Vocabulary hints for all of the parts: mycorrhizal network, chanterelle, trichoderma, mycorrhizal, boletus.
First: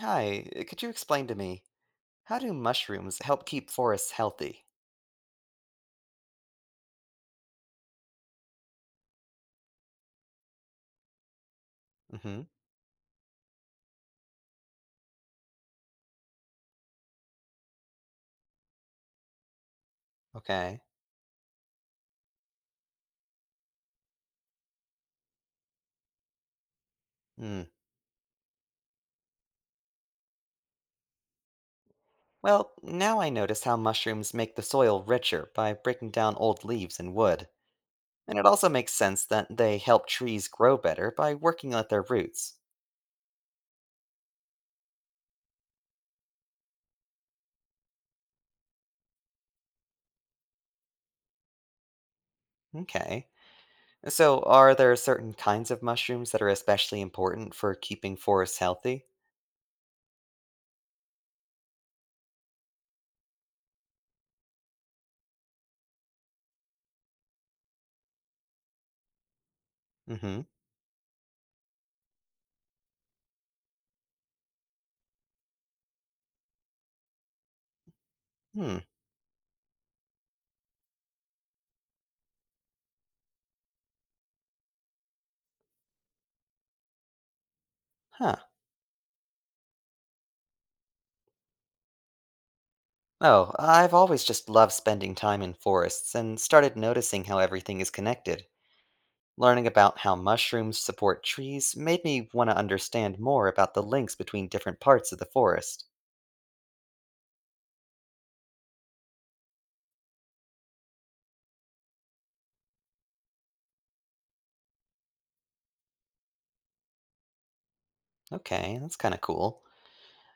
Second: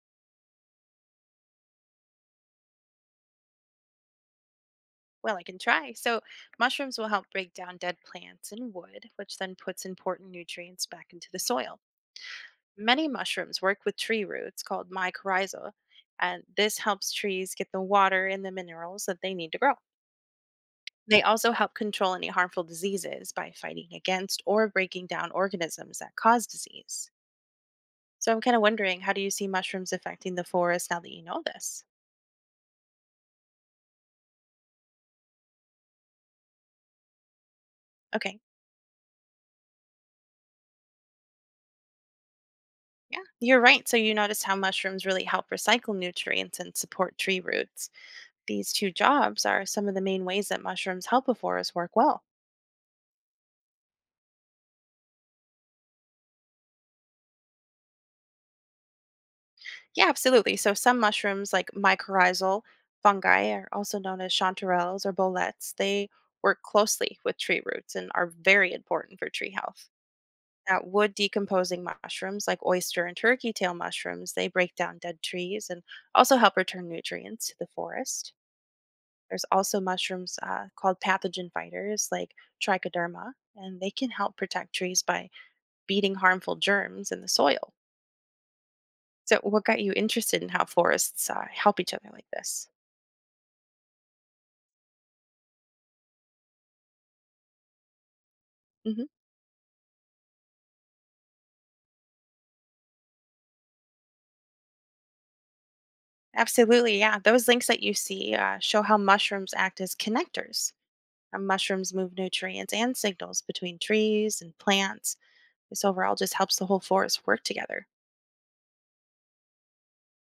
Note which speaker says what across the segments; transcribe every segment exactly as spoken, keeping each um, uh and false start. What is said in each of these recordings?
Speaker 1: Hi, uh, could you explain to me how do mushrooms help keep forests healthy?
Speaker 2: Well, I can try. So, mushrooms will help break down dead plants and wood, which then puts important nutrients back into the soil.
Speaker 1: Mm-hmm.
Speaker 2: Many mushrooms work with tree roots called mycorrhiza, and this helps trees get the water and the minerals that they need to grow.
Speaker 1: Okay.
Speaker 2: They also help control any harmful diseases by fighting against or breaking down organisms that cause disease.
Speaker 1: Hmm.
Speaker 2: So, I'm kind of wondering, how do you see mushrooms affecting the forest now that you know this?
Speaker 1: Well, now I notice how mushrooms make the soil richer by breaking down old leaves and wood. And
Speaker 2: Okay,
Speaker 1: it also makes sense that they help trees grow better by working at their roots.
Speaker 2: yeah, you're right. So, you noticed how mushrooms really help recycle nutrients and support tree roots. These two jobs are some of the main ways that mushrooms help a forest work well.
Speaker 1: Okay. uh, So, are there certain kinds of mushrooms that are especially important for keeping forests healthy?
Speaker 2: Yeah, absolutely. So some mushrooms like mycorrhizal fungi are also known as chanterelles or boletes. They work closely with tree roots and are very important for tree health.
Speaker 1: Mm-hmm.
Speaker 2: Now, wood decomposing mushrooms like oyster and turkey tail mushrooms, they break down dead trees and also help return nutrients to the forest.
Speaker 1: Hmm.
Speaker 2: There's also mushrooms uh, called pathogen fighters like trichoderma, and they can help protect trees by beating harmful germs in the soil.
Speaker 1: Huh.
Speaker 2: So, what got you interested in how forests uh, help each other like this?
Speaker 1: Oh, I've always just loved spending time in forests and started noticing how everything is connected.
Speaker 2: Hmm.
Speaker 1: Learning about how mushrooms support trees made me want to understand more about the links between different parts of the forest.
Speaker 2: Absolutely, yeah. Those links that you see uh, show how mushrooms act as connectors. Uh, mushrooms move nutrients and signals between trees and plants. This overall just helps the whole forest work together.
Speaker 1: Okay, that's kind of cool.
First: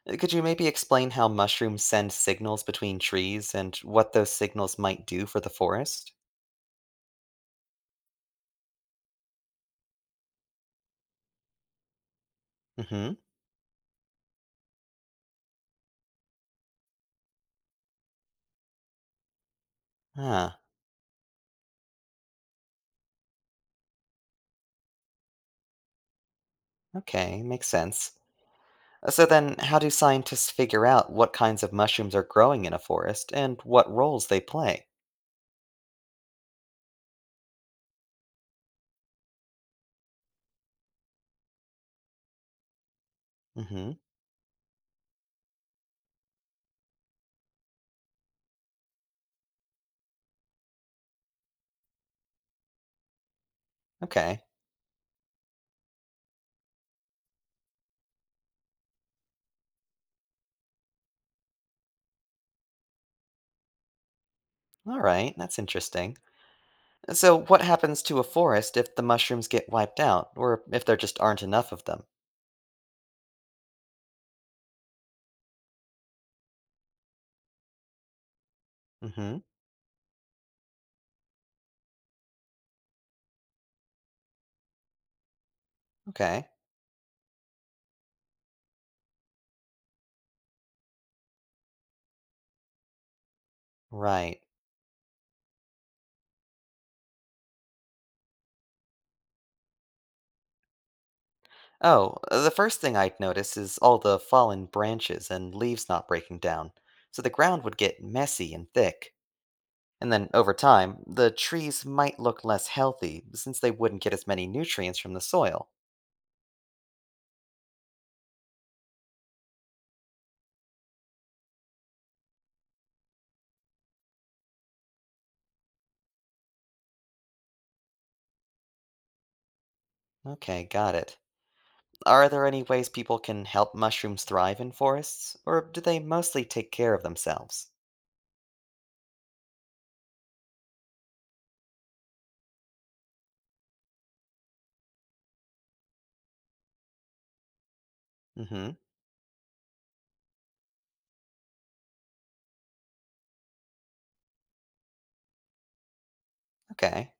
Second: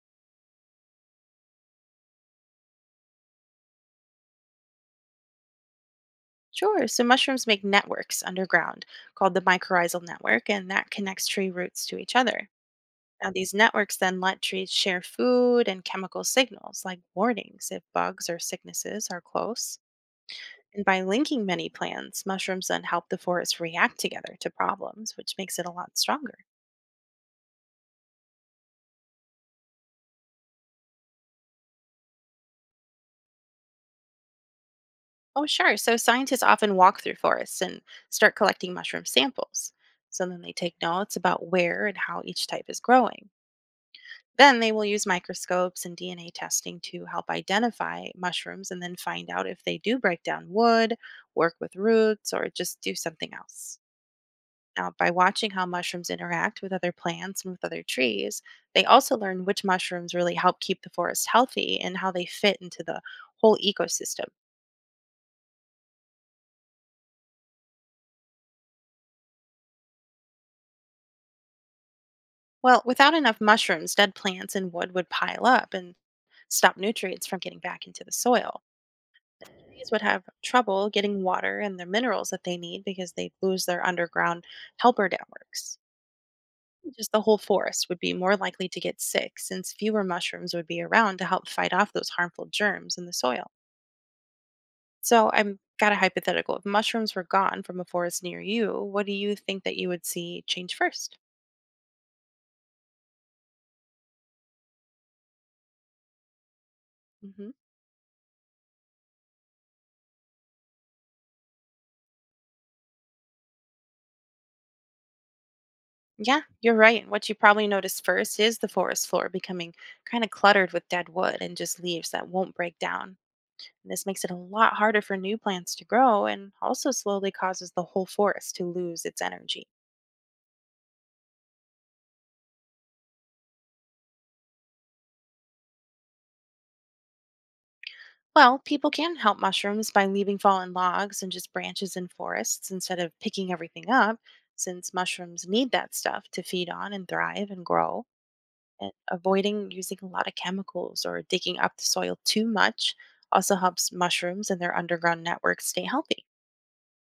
Speaker 1: Uh, Could you maybe explain how mushrooms send signals between trees and what those signals might do for the forest?
Speaker 2: Sure, so mushrooms make networks underground called the mycorrhizal network, and that connects tree roots to each other.
Speaker 1: Mm-hmm.
Speaker 2: Now, these networks then let trees share food and chemical signals like warnings if bugs or sicknesses are close.
Speaker 1: Ah,
Speaker 2: And by linking many plants, mushrooms then help the forest react together to problems, which makes it a lot stronger.
Speaker 1: okay, makes sense. Uh, So then, how do scientists figure out what kinds of mushrooms are growing in a forest and what roles they play?
Speaker 2: Oh, sure. So scientists often walk through forests and start collecting mushroom samples. So then they take notes about where and how each type is growing.
Speaker 1: Mm-hmm.
Speaker 2: Then they will use microscopes and D N A testing to help identify mushrooms and then find out if they do break down wood, work with roots, or just do something else.
Speaker 1: Okay.
Speaker 2: Now, by watching how mushrooms interact with other plants and with other trees, they also learn which mushrooms really help keep the forest healthy and how they fit into the whole ecosystem.
Speaker 1: All right, that's interesting. So, what happens to a forest if the mushrooms get wiped out, or if there just aren't enough of them?
Speaker 2: Well, without enough mushrooms, dead plants and wood would pile up and stop nutrients from getting back into the soil.
Speaker 1: Hmm.
Speaker 2: Bees would have trouble getting water and the minerals that they need because they lose their underground helper networks.
Speaker 1: Okay.
Speaker 2: Just the whole forest would be more likely to get sick, since fewer mushrooms would be around to help fight off those harmful germs in the soil.
Speaker 1: Right.
Speaker 2: So I've got a hypothetical. If mushrooms were gone from a forest near you, what do you think that you would see change first?
Speaker 1: Oh, uh, the first thing I'd notice is all the fallen branches and leaves not breaking down, so the
Speaker 2: Hmm.
Speaker 1: ground would get messy and thick. And then, over time, the trees might look less healthy since they wouldn't get as many nutrients from the soil.
Speaker 2: Yeah, you're right. What you probably notice first is the forest floor becoming kind of cluttered with dead wood and just leaves that won't break down. And this makes it a lot harder for new plants to grow and also slowly causes the whole forest to lose its energy.
Speaker 1: Okay, got it. Are there any ways people can help mushrooms thrive in forests, or do they mostly take care of themselves?
Speaker 2: Well, people can help mushrooms by leaving fallen logs and just branches in forests instead of picking everything up, since mushrooms need that stuff to feed on and thrive and grow.
Speaker 1: Hmm.
Speaker 2: And avoiding using a lot of chemicals or digging up the soil too much also helps mushrooms and their underground networks stay healthy.
Speaker 1: Okay.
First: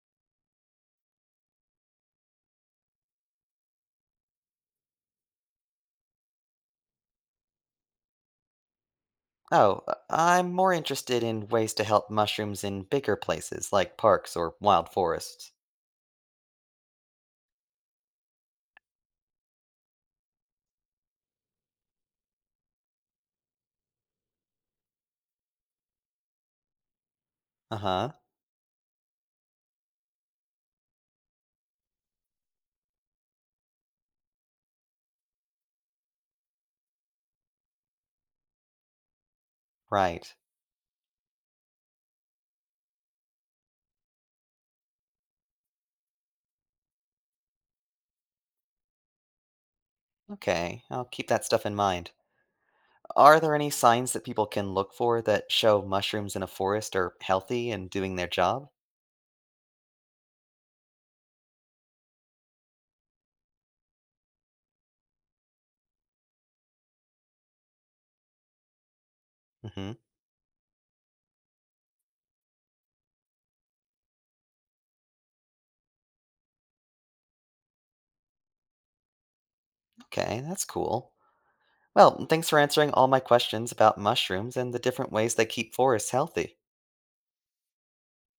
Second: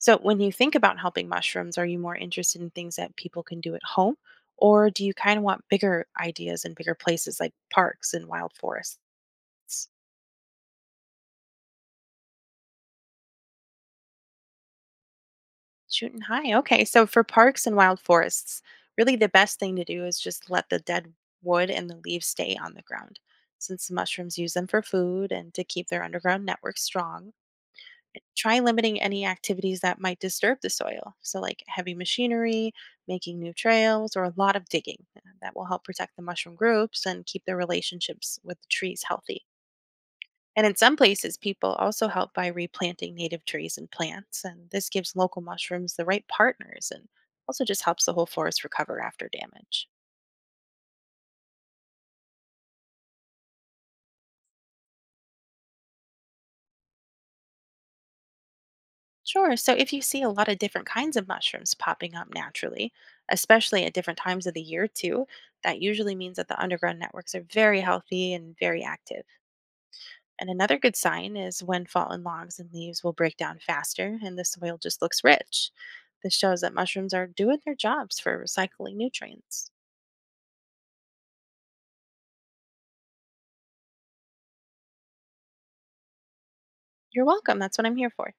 Speaker 2: So, when you think about helping mushrooms, are you more interested in things that people can do at home? Or do you kind of want bigger ideas and bigger places like parks and wild forests?
Speaker 1: Oh, uh, I'm more interested in ways to help mushrooms in bigger places like parks or wild forests.
Speaker 2: Shooting high. Okay. So, for parks and wild forests, really the best thing to do is just let the dead wood and the leaves stay on the ground, since the mushrooms use them for food and to keep their underground network strong.
Speaker 1: Uh huh,
Speaker 2: Try limiting any activities that might disturb the soil. So, like heavy machinery, making new trails, or a lot of digging. Uh, That will help protect the mushroom groups and keep their relationships with the trees healthy.
Speaker 1: right.
Speaker 2: And in some places, people also help by replanting native trees and plants. And this gives local mushrooms the right partners and also just helps the whole forest recover after damage.
Speaker 1: Okay, I'll keep that stuff in mind. Are there any signs that people can look for that show mushrooms in a forest are healthy and doing their job?
Speaker 2: Sure. So if you see a lot of different kinds of mushrooms popping up naturally, especially at different times of the year too, that usually means that the underground networks are very healthy and very active.
Speaker 1: Mm hmm.
Speaker 2: And another good sign is when fallen logs and leaves will break down faster and the soil just looks rich. This shows that mushrooms are doing their jobs for recycling nutrients.
Speaker 1: Okay, that's cool. Well, thanks for answering all my questions about mushrooms and the different ways they keep forests healthy.
Speaker 2: You're welcome. That's what I'm here for.